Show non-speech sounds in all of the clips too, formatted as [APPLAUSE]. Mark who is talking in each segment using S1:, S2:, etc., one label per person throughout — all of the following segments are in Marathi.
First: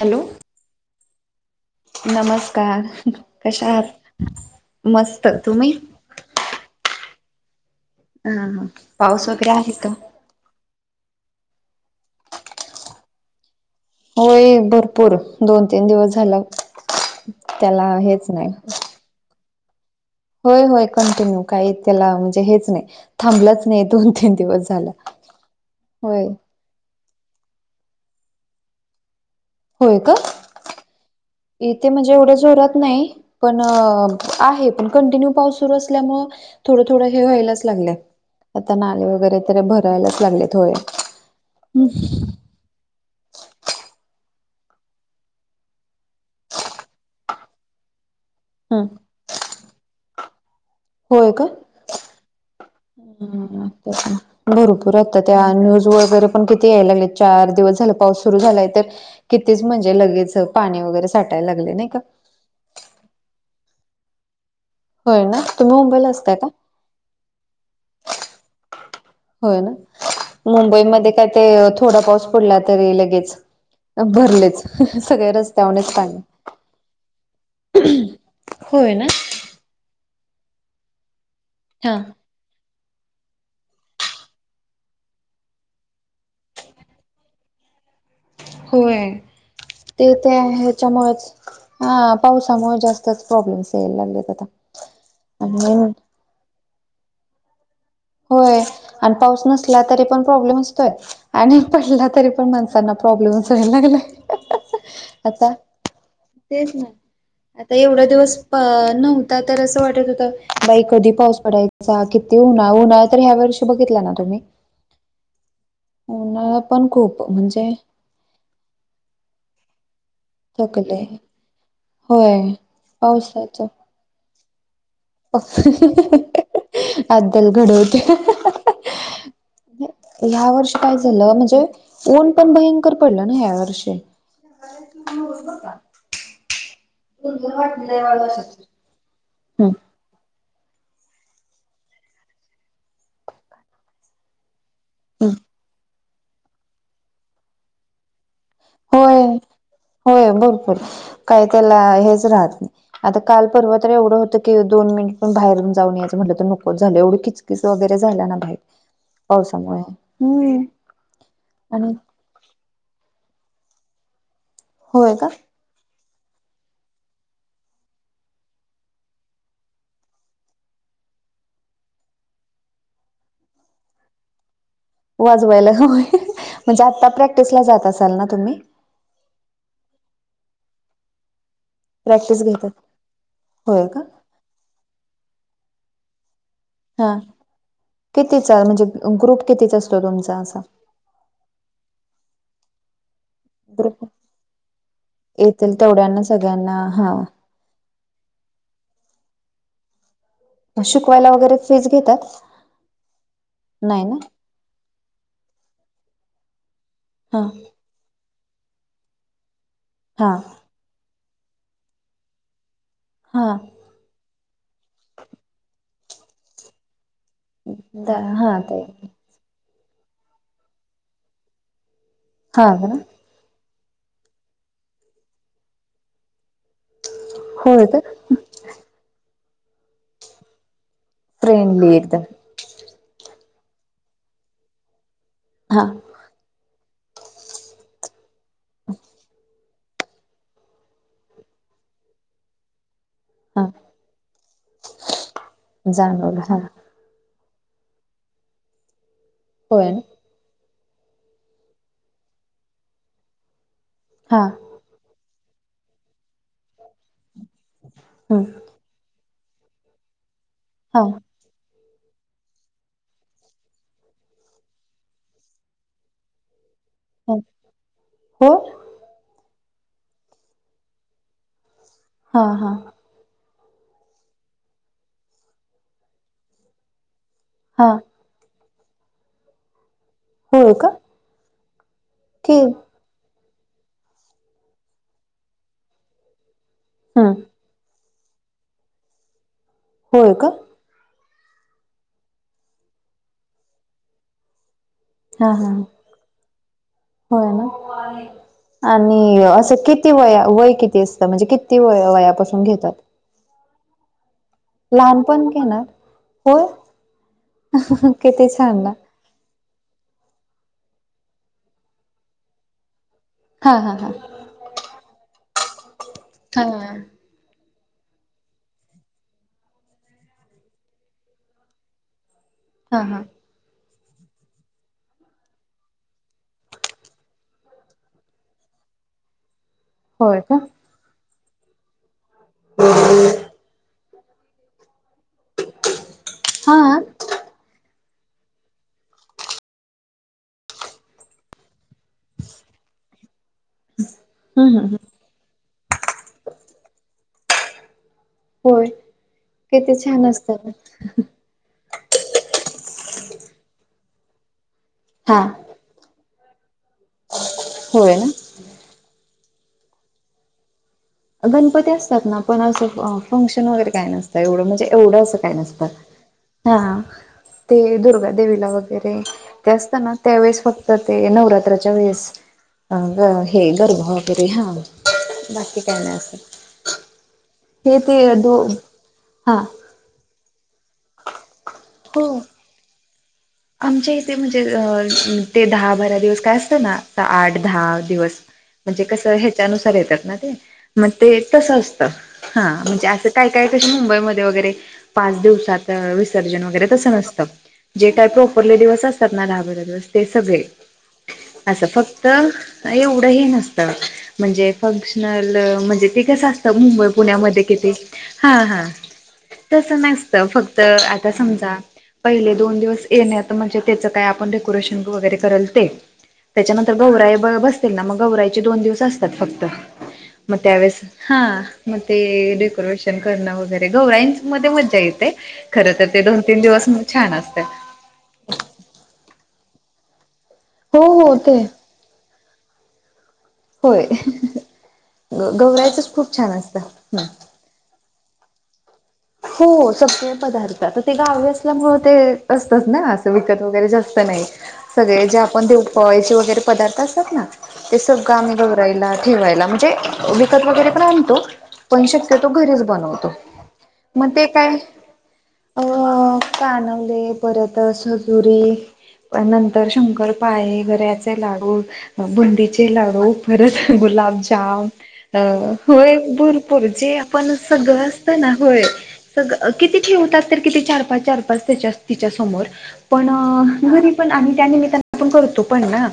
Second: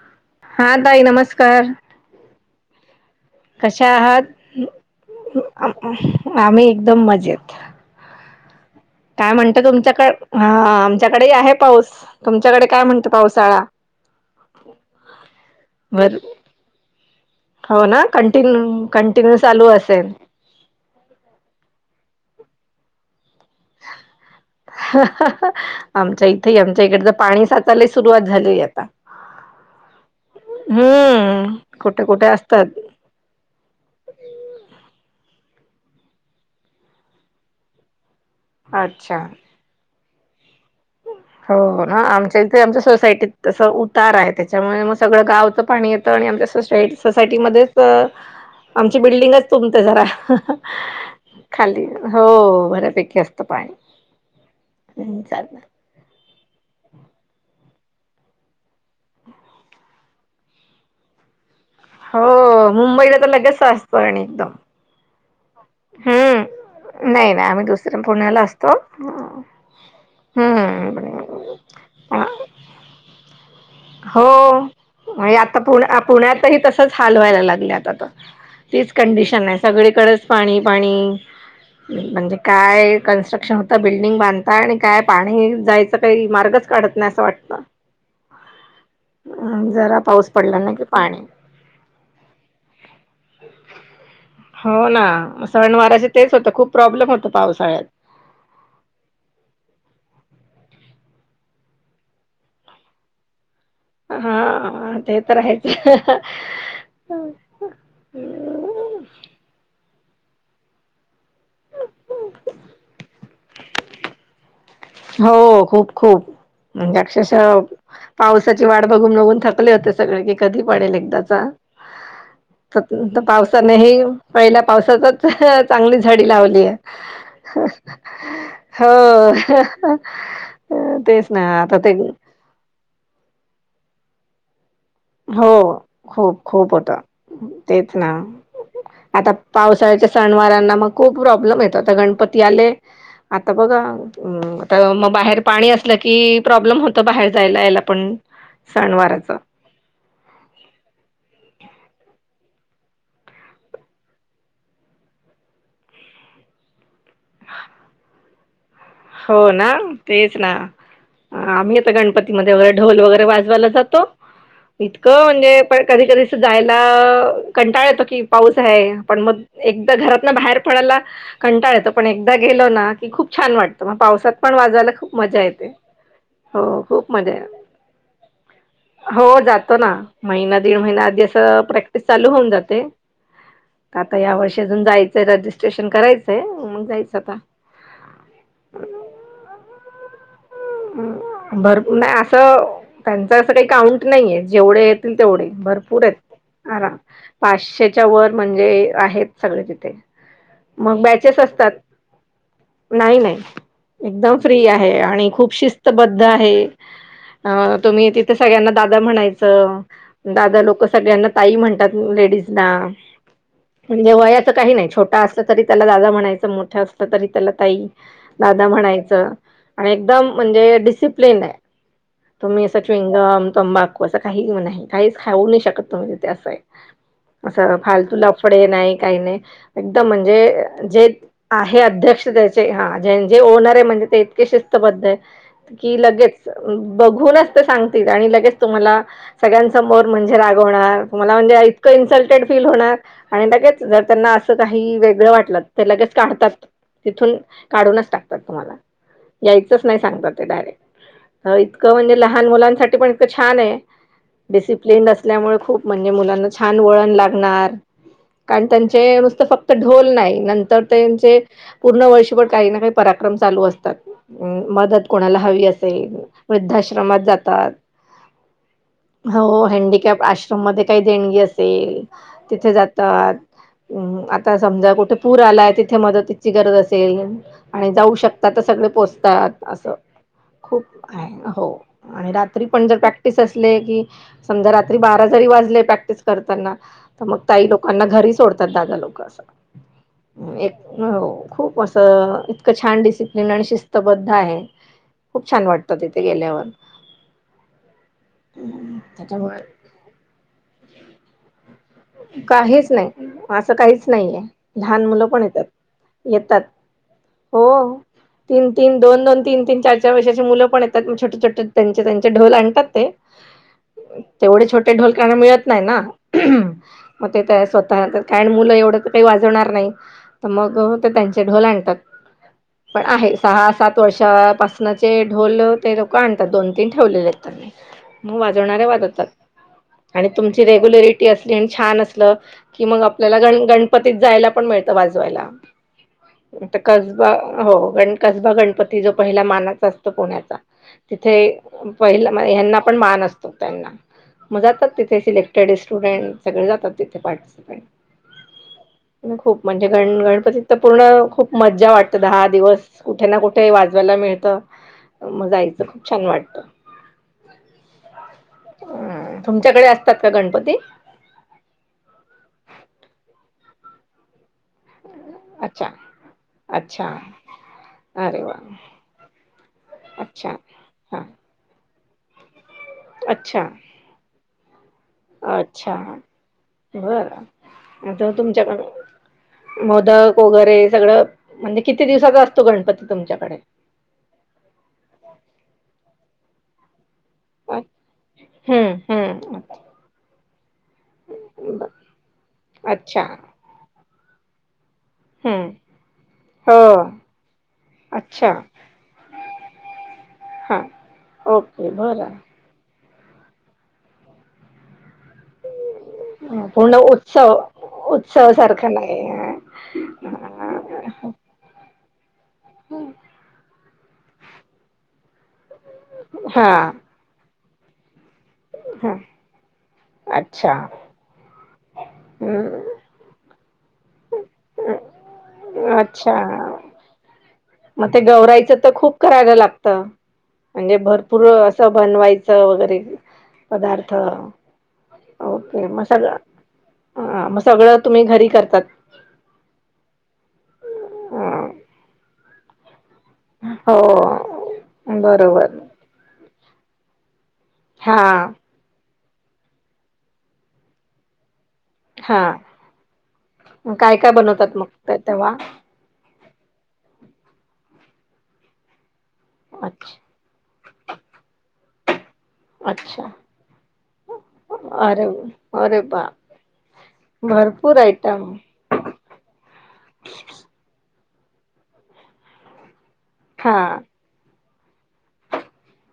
S1: हॅलो
S2: हा, ताई नमस्कार!
S1: नमस्कार! कशा आहात? मस्त तुम्ही
S2: आम्ही, एकदम मजेत.
S1: हा हा. पाऊस
S2: काय
S1: वगैरे
S2: म्हणता,
S1: आहे का
S2: तुमच्याकड हा आमच्याकडे आहे पाऊस तुमच्याकडे काय म्हणतो पावसाळा?
S1: होय, भरपूर दोन तीन दिवस
S2: भर
S1: झाल.
S2: हो, ना कंटिन्यू कंटिन्यू चालू असेल?
S1: होय होय, कंटिन्यू काही त्याला म्हणजे हेच नाही. थांबलाच नाही दोन तीन दिवस झाला
S2: ह ह ह
S1: होय
S2: आमच्या इथं आमच्या इकड पाणी साचाले सुरुवात झालीय आता
S1: होय का
S2: हम्म
S1: इथे
S2: कुठे
S1: म्हणजे
S2: कुठे
S1: एवढ जोरात
S2: असतात
S1: नाही पण आहे पण कंटिन्यू पाऊस तु नसल्यामुळ थोडं थोड हे व्हायलाच लागले आता नाले
S2: अच्छा
S1: वगैरे तर भरायलाच लागले
S2: हो ना आमच्या इथे आमच्या सायटीत तसं उतार आहे त्याच्यामुळे मग सगळं गावचं पाणी येतं आणि आमच्या सोसायट सोसायटीमध्येच आमची बिल्डिंगच तुमते जरा
S1: होय का
S2: खाली हो बऱ्यापैकी असते
S1: हम्म भरपूर आता त्या
S2: चालत
S1: न्यूज व वगैरे पण किती याय लागलेत चार दिवस झाल पाऊस सुरु झालाय तर कितीच म्हणजे लगेच पाणी वगैरे साटायला लागले. नाही का
S2: हो मुंबईला तर लगेच सीचत पाणी एकदम
S1: होय ना तुम्ही मुंबईला असता का
S2: हम्म नाही नाही आम्ही दुसऱ्या पुण्याला असतो
S1: होय ना
S2: हम्म
S1: मुंबईमध्ये काय ते थोडा पाऊस पडला तरी लगेच भरलेच सगळे
S2: आणि आता पु
S1: रस्त्यावरच पाणी
S2: पुण्यातही तसच हालवायला लागलं आता तीच
S1: होय ना
S2: कंडिशन आहे सगळी सगळीकडेच पाणी पाणी
S1: हा
S2: म्हणजे काय कन्स्ट्रक्शन होतं बिल्डिंग बांधता आणि काय पाणी जायचं काही मार्गच काढत नाही असं वाटतं
S1: होय
S2: जरा
S1: ते
S2: पाऊस
S1: त्या
S2: पडला ना की पाणी
S1: ह्याच्यामुळेच हा पावसामुळे जास्तच प्रॉब्लेम्स यायला लागलेत आता
S2: हो ना
S1: आणि
S2: सणवाराच तेच होत खूप प्रॉब्लेम होत पावसाळ्यात
S1: होय आणि पाऊस नसला तरी पण प्रॉब्लेम असतोय आणि पडला तरी पण माणसांना प्रॉब्लेम लागला
S2: हा ते तर
S1: आता
S2: आहेच
S1: तेच ना आता एवढा दिवस नव्हता तर असं वाटत हो बाई कधी पाऊस पडायचा किती उन्हाळा उन्हाळा तर ह्या वर्षी बघितला ना तुम्ही
S2: हो खूप खूप
S1: उन्हाळा पण
S2: म्हणजे
S1: खूप
S2: अक्षशा
S1: म्हणजे
S2: पावसाची वाट बघून बघून थकले होते सगळे क कधी पडेल
S1: थकले
S2: एकदाचा
S1: होय
S2: तर
S1: पावसाच
S2: पावसाने पहि पावसाातच चांगली झाडी लावली हाय
S1: अद्दल घडवते
S2: हो
S1: ह्या वर्षी काय
S2: तेच
S1: झालं
S2: ना
S1: म्हणजे
S2: आता ते
S1: ऊन पण भयंकर पडलं ना ह्या वर्षी
S2: हो खूप खूप होतं
S1: गुरगुर वाटली
S2: तेच
S1: लय
S2: ना
S1: वेळ अशी.
S2: आता
S1: हम्म
S2: पावसाळ्याच्या स ना मग खूप प्रॉब्लेम येतोता गणपती आले आता बघा मग बाहेर पाणी असलं की प्रॉब्लेम होतं बाहेर जायला यायला पण
S1: होय
S2: सणवाराचा
S1: होय भरपूर काही त्याला हेच राहत नाही आता कालपर्वा तरी एवढं होतं की दोन पण बाहेरून जाऊन यायचं म्हटलं तर नकोच झालं एवढी खिचकीच वगैरे झाल्या ना बाई
S2: हो ना तेच ना आम्ही आता
S1: आणि
S2: गणपतीमध्ये वगैरे ढोल वगैरे वाजवायला
S1: होय
S2: इतकं
S1: का
S2: म्हणजे पण कधी कधी जायला कंटाळ येतो की पाऊस आहे पण मग एकदा घरात न बाहेर पडायला कंटाळ येत पण एकदा गेलो ना की खूप छान वाटतं मग पावसात पण वाज ला खूप मज्जा येते
S1: वाजवायला होय.
S2: हो
S1: म्हणजे आता
S2: खूप मज्जा ये
S1: प्रॅक्टिसला जात असाल ना तुम्ही
S2: हो जातो ना महिना दिड महिना आधी अस प्रॅक्टिस चालू होऊन जाते
S1: होय का
S2: आता ह्या वर्षी अजून जाय रजिस्ट्रेशन करायचंय मग
S1: हा.
S2: जायचं आता
S1: कितीचा म्हणजे ग्रुप कितीचा आसतोय तुमचा असा
S2: त्यांचा असं काही
S1: ग्रुप
S2: काउंट नाही आहे जेवढे येतील तेवढे
S1: येतील
S2: भरपूर
S1: तेवढ्यांना सगळ्यांना
S2: आहेत
S1: हा
S2: पाचशे त्याच्या वर म्हणजे आहेत सगळे तिथे मग
S1: शिकवायला
S2: बॅचेस
S1: वगैरे
S2: असतात
S1: फीज घेतात
S2: नाही नाही
S1: नाही ना
S2: एकदम फ्री आहे आणि खूप शिस्तबद्ध आहे
S1: हा
S2: तुम्ही ति तर सगळ्यांना दादा म्हणायचं
S1: हा
S2: दादा लोक सगळ्यांना ताई म्हणतात लेडीजला
S1: हा
S2: म्हणजे वयाच काही नाही छोटा असलं तरी त्याला दादा म्हणायचं मोठ अस तरी त्याला ताई
S1: दा हा
S2: दादा
S1: ताई
S2: म्हणायचं आणि एकदम म्हणजे डिसिप्लिन आहे
S1: हा
S2: तुम्ही
S1: का
S2: सचविंगम तोंबा ू असं काही नाही काहीच खाऊ नाही शकत त म्हणजि तेें आहे असं
S1: होय का
S2: फालतू लफडे नाही काही नाही एकदम म्हणजे जे आहे
S1: फ्रेंडली एकदम
S2: अध्यक्ष त्याचे हा ज जे ओनर आहे म्हणजे ते इतके शिस्तबद्ध आहे
S1: हा
S2: की लगेच बघूनच ते सांगतील आणि लगेच तुम्हाला सगळ्यां समोर म्हणजे रागवणार तुमला म्हणजे इतकं इन्सल्टेड फील होणार आणि
S1: हा
S2: लगेच जर त्यांना असं काही वेगळं वाटलं तर लगेच
S1: जाणवलं हा
S2: काढतात तिथून काढूनच टाकतात तुम्हाला यायचंच
S1: होय
S2: नाही
S1: ना
S2: सांगत ते डायरेक्ट इतकं म्हणजे लहान मुलांसाठी पण इतकं छान आहे
S1: हा
S2: डिसिप्लिनड असल्यामुळे खूप म्हणजे मुलांना छान वळण लागणार
S1: हम्
S2: कारण त्यांचे नुसत फक्त ढोल नाही नंतर
S1: हा
S2: त्यांचे पूर्ण वर्ष का काही परा्रम ल असतात मत कोणाला ह असेला
S1: ह
S2: ात
S1: हो
S2: हंडीकॅप आश्रम मध्ये काही देणगी असेल
S1: हा हा
S2: तिथे जातात हम् आता समजा कुठे पूर आलाय तिथे मदतीची गरज असेल
S1: हा
S2: आणि जाऊ शकतात पो
S1: होय
S2: खप
S1: का
S2: रात
S1: कि
S2: पण प्रॅक्ट बा प्र
S1: हम्
S2: लोकांना सोडतात दागा लोक
S1: होय का
S2: असा एक खूप असं इतकं छान डिसिप्लिन आणि शिस्तबद्ध आहे
S1: हा
S2: खूप छान
S1: हा
S2: वाटतात इथे गेल्यावर
S1: होय ना
S2: हम्म,
S1: आणि असं
S2: त्याच्यामुळे
S1: किती वय वय किती असतं म्हणजे कि ती व वयापासून
S2: काहीच
S1: घेतात
S2: नाही असं काहीच नाहीये लहान मुलं पण
S1: लहानपण
S2: येतात
S1: घेणार
S2: येतात
S1: होय
S2: हो
S1: किती
S2: तीन
S1: छान ना
S2: तीन दोन दोन तीन तीन चार चार वर्षाची मुलं पण आहेत छोट छोटे त्यांचे त्यांचे ढोल आणतात ते
S1: हा हा हा
S2: तेवढे छोटे ढोलकना मिळत नाही ना
S1: हा
S2: मग ते स्व कारण मुलं एवढं काही वाजवणार नाही तर मग ते त्यांचे ढोल आणतात
S1: हा
S2: पण
S1: हा
S2: आहे सहा सात थोडश्या पासनाचे ढोल ते लोकं आणतात. दोन तीन ठेवलेले आहेत त्यांनी, मग वाजवणार्या वाजतात आणि
S1: होय का
S2: तुमची रेग्युलरिटी असली आणि छान असलं. कि मग आपल्याला गण गणपतीत जायला पण मिळतं वाजवायला. आता
S1: हा
S2: कसबा हो गण, कसबा गणपती जो पहिला मानाचा असतो पुण्याचा तिथे पहि हना पण मान नसतो त्यांना मग
S1: हम्
S2: जातात
S1: हम्
S2: तिथे सिलेक्टेड स्टुडंट सगळे जातात तिथे
S1: होय
S2: पार्टिसिपेंट खूप म्हणजे
S1: किती
S2: गण
S1: छान
S2: गणपतीत
S1: असतात ना.
S2: तर पूर्ण खूप मज्जा वाटत दहा दिवस कुठे ना कुठे वाजवायला मिळतं
S1: हा
S2: मजायचं खूप छान वाटतं
S1: होय ना
S2: हम्म तुमच्याकडे असतात का गणपती
S1: गणपती असतात ना पण असं फंक्शन वगैरे काय नसतं एवढं म्हणजे एवढं असं काही नसत
S2: अच्छा
S1: हा
S2: अच्छा
S1: ते दुर्गा
S2: अरे वा
S1: देेवीला वगैरे ते असत ना
S2: अच्छा
S1: त्यावेळेस फक्त
S2: हा
S1: ते नवरात्रा
S2: अच्छा
S1: गर् वरे हा
S2: छ
S1: काय नाही असं
S2: बरं
S1: हे ते
S2: आता
S1: दो
S2: तुमच्याक,
S1: हा
S2: मोदक वगैरे सगळं म्हणजे, किती
S1: हो
S2: दिवसाचा असतो गणपती तुमच्याकडे?
S1: आमच्या इथे म्हणजे अ ते दहा बारा दिवस काय असतं ना? आठ दहा दिवस. म्हणजे
S2: हम्म
S1: कस
S2: हम्म
S1: ह्याच्यानुसार येतात, ना ते मग ते तस असतं हा म्हणजे
S2: अच्छा
S1: असं काय काय मुबई वरे पाच
S2: हम्म
S1: दिवसर्न
S2: हो
S1: व तस नत,
S2: अच्छा
S1: प्रॉपरले दिवस असतात ना दहा बारा दिवस ते सगळे
S2: हा
S1: असं
S2: ओके
S1: फक्त
S2: बरं
S1: एवढं ह नसत म्हणजे, म्हणजे ते कस असत
S2: पूर्ण
S1: मुंबई
S2: उत्सव
S1: पुण्यामध्ये कि
S2: उत्सव
S1: हा हा,
S2: सारखा नाही
S1: तस नसत, फक्त आता समजा पहिले दोन दिवस ण का आप डेकोरेशन वगैरे करेल ते
S2: हा
S1: त्याच्यानंतर गौराई ना मग गवरायचे दोन दिवस
S2: हा
S1: असतात फक्त, मग
S2: अच्छा
S1: त्यावेळेस हा मग ते
S2: हम्
S1: डेकोरेशन करणं वगैरे, घवराईं मध्ये मज्जा येते खर तर ते
S2: अच्छा
S1: दोन तीन दिवस छान असत.
S2: मग ते गवरायचं तर खूप करायला लागत. म्हणजे
S1: हो हो
S2: भरपूर
S1: ते
S2: असं बनवायचं वगैरे,
S1: होय
S2: पदार्थ ओके मग
S1: गौरायचच
S2: सगळ
S1: खूप छान असतं
S2: मग सगळं तुम्ही घरी करतात.
S1: हो सगळे पदार्थ तर ते
S2: अ,
S1: गावी असल्यामुळे ते असतच ना! विकत वगैरे
S2: हो
S1: जास्त नाही सगळे जे आपण
S2: बरोबर
S1: तेव पयचे वगैरे पदार्थ असतात ना! ते
S2: हा
S1: सगळं आम्ही गौरायला ठेवायला म्हणजे विकत वगैरे पण आणतो. पण शक्य
S2: हा
S1: तो घरीच बनवतो
S2: काय
S1: मग ते
S2: बनवतात
S1: काय.
S2: मग ते तेव्हा
S1: कानवले परत हजुरी नंतर
S2: अच्छा
S1: शंकर पाय घ रव्याचे लाडू. बुंदचे
S2: अच्छा
S1: लाडू, परत गुलाबजाम
S2: अरे
S1: अ
S2: अरे
S1: हय
S2: बाप!
S1: भरपूर जे, आपण सग
S2: भरपूर
S1: गळ असत
S2: आयटम
S1: ना होय. सगळं किती ठेवतात तर किती चार पाच चार पाच त्याच्या तिच्या समोर, पण
S2: हां.
S1: घरी पण आम्ही त्या निमित, आपण करतो पण ना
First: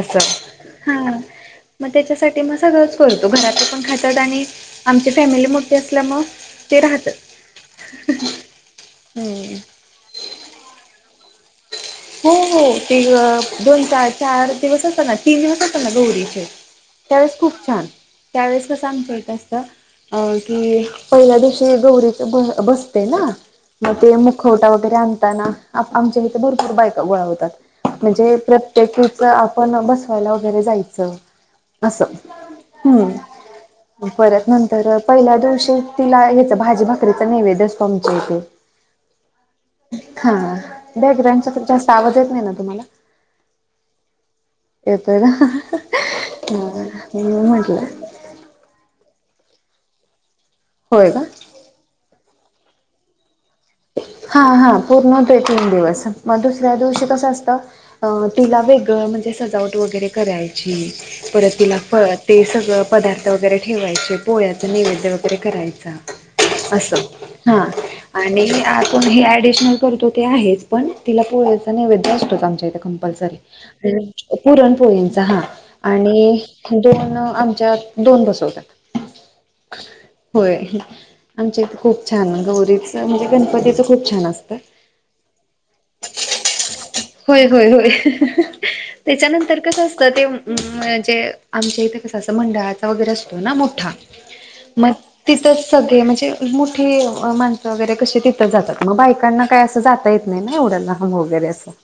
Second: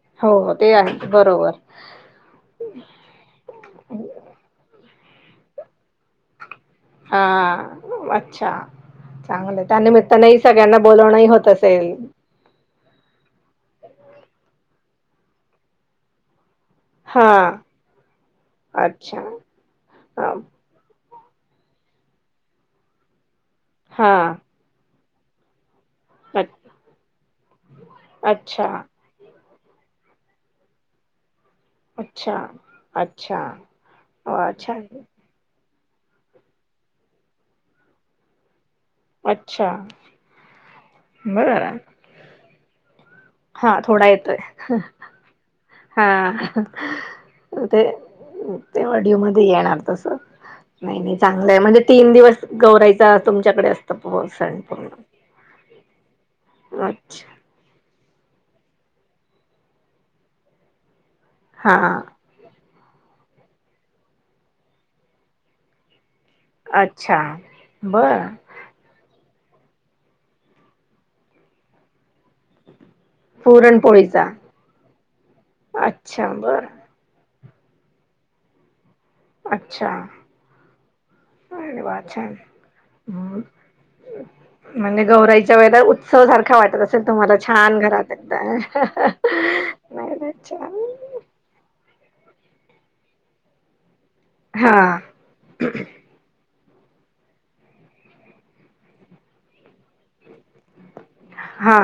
S1: असं
S2: हो, हो ते आहे
S1: ह.
S2: बरोबर.
S1: मग त्याच्यासाठी म सगळच करतो घरातलं पण खचत आणि आची फॅमिली मोठी असल्या मग ते राहतात.
S2: अच्छा
S1: हम्म
S2: चांगलं त्यानिमित्तानेही सगळ्यांना बोलणंही होत. सल
S1: हो हो ते दोनार चार दिवस होत ना तीन दिवस होत ना गौरीचे त्यावेेळेस खूप
S2: हां,
S1: छान त्यावेळेस कसं आमच
S2: अच्छा.
S1: यत असत अ की, पहिल्या दिवशी गौरीच बसते ना मग ते
S2: हां.
S1: मुखवटा वगैरे आण [UNINTELLIGIBLE] आमच्या इथे
S2: अ
S1: भरपूर बायका गोळा होतात, म्हणजे
S2: अच्छा,
S1: प्रत्येकीचं पण बसवायला वगैरे जायचं. असं
S2: अच्छा, अच्छा.
S1: हम्म,
S2: हो,
S1: परत
S2: अच्छा.
S1: नंतर पहिल्या दिवशी तिला याच भाजी भाकरीच नैवेद असतो आमचे इथे,
S2: अच्छा!
S1: ह जास्त आवाज येत नाही ना तुम्हाला,
S2: हा थोडा येतोय.
S1: येतोय का
S2: हा
S1: म्हणून म्हटलं
S2: ते ते ऑडिओमध्य येणार तस नाही
S1: होय
S2: नाही
S1: का
S2: चांगलं आहे म्हणजे तीन दिवस गौरायचा तुमच्याकडे अस
S1: हा हा पूर्ण होतोय तीन दिवस मग दुसऱ्या दिवशी कसं
S2: अच्छा
S1: असतं. अ तिला वेगळं म्हणजे सजावट वगैरे करायची परत तिला
S2: हा
S1: फ ते सगळं पदार्थ वगैरे ठेवायचे पोळ्याच निवेद्य वगैरे करायचा. असं
S2: अच्छा
S1: हा
S2: बर
S1: आणि, हे ऍडिशनल करतो, ते आहेच पण तिला पोळ्याचा नैवेद्य असतो चं आमच्या इथे कंपलसरी
S2: पुरणपोळीचा
S1: पुरणपोळींचा हा
S2: अच्छा
S1: आणि
S2: बर
S1: अजुन आम च्यात दोन बसवतात.
S2: अच्छा
S1: होय. आमच्या इथ
S2: अरे वा
S1: खूप छान गौरीच, म्हणजे
S2: हम्म.
S1: गणपतीच
S2: म्हणजे गवराईच्या वेळेला उत्सव सारखा वाटत असेल तुम्हाला
S1: होय होय
S2: छान
S1: होय.
S2: घरात एकदा
S1: त्याच्यानंतर कसं असतं,
S2: नाही
S1: ते
S2: नाही छान
S1: म्हजे आमच्या इथ सहसा मंडळाचा वगरे असतो ना मोठा.
S2: हा
S1: मग तिथ सगळे म्हणजे मोठ माणसं वगैरे कशी तिथं जातात. मग बायकांना काय असं जाता नई ना एवढं लहान वगैरे अस.
S2: हा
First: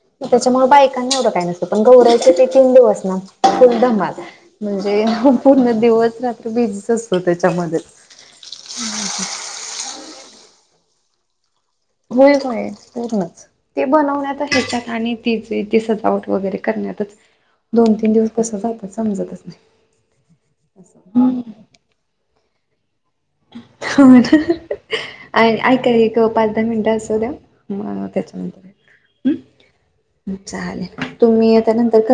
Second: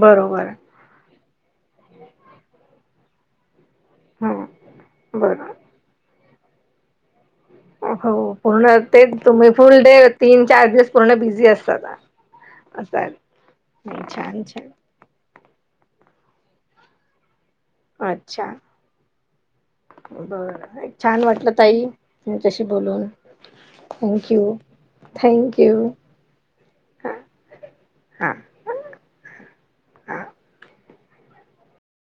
S2: बरोबर
S1: त्याच्यामूळ बायका एवढ काय नसत. पण गवरायचं ते तीन दिवस ना फुल धमाल.
S2: हा
S1: म्हणजे
S2: बरोबर
S1: पूर्ण दिवस रात्र बीजीच अस
S2: हो पूर्ण ते तुम्ही फुल डे तीन चार दिवस पूर्ण बिझी अस
S1: होय होय पूर्णच. ते
S2: नाही
S1: बनवण्यात
S2: छान छान
S1: हच्याात आणि ती ती सजावट वगैरे करण्यातच दोन तीन दिवस
S2: अच्छा
S1: कस जातात समजतच नाही.
S2: तसे बोलून
S1: [UNINTELLIGIBLE] हो
S2: थँक्यू
S1: ना
S2: थँक्यू
S1: ऐका एक पाच दहा मिनिटं असू
S2: हां
S1: द्या, मग
S2: हां
S1: त्याच्यानंतर
S2: हां
S1: हम्म चालेल, तुम्ही आता नंतर क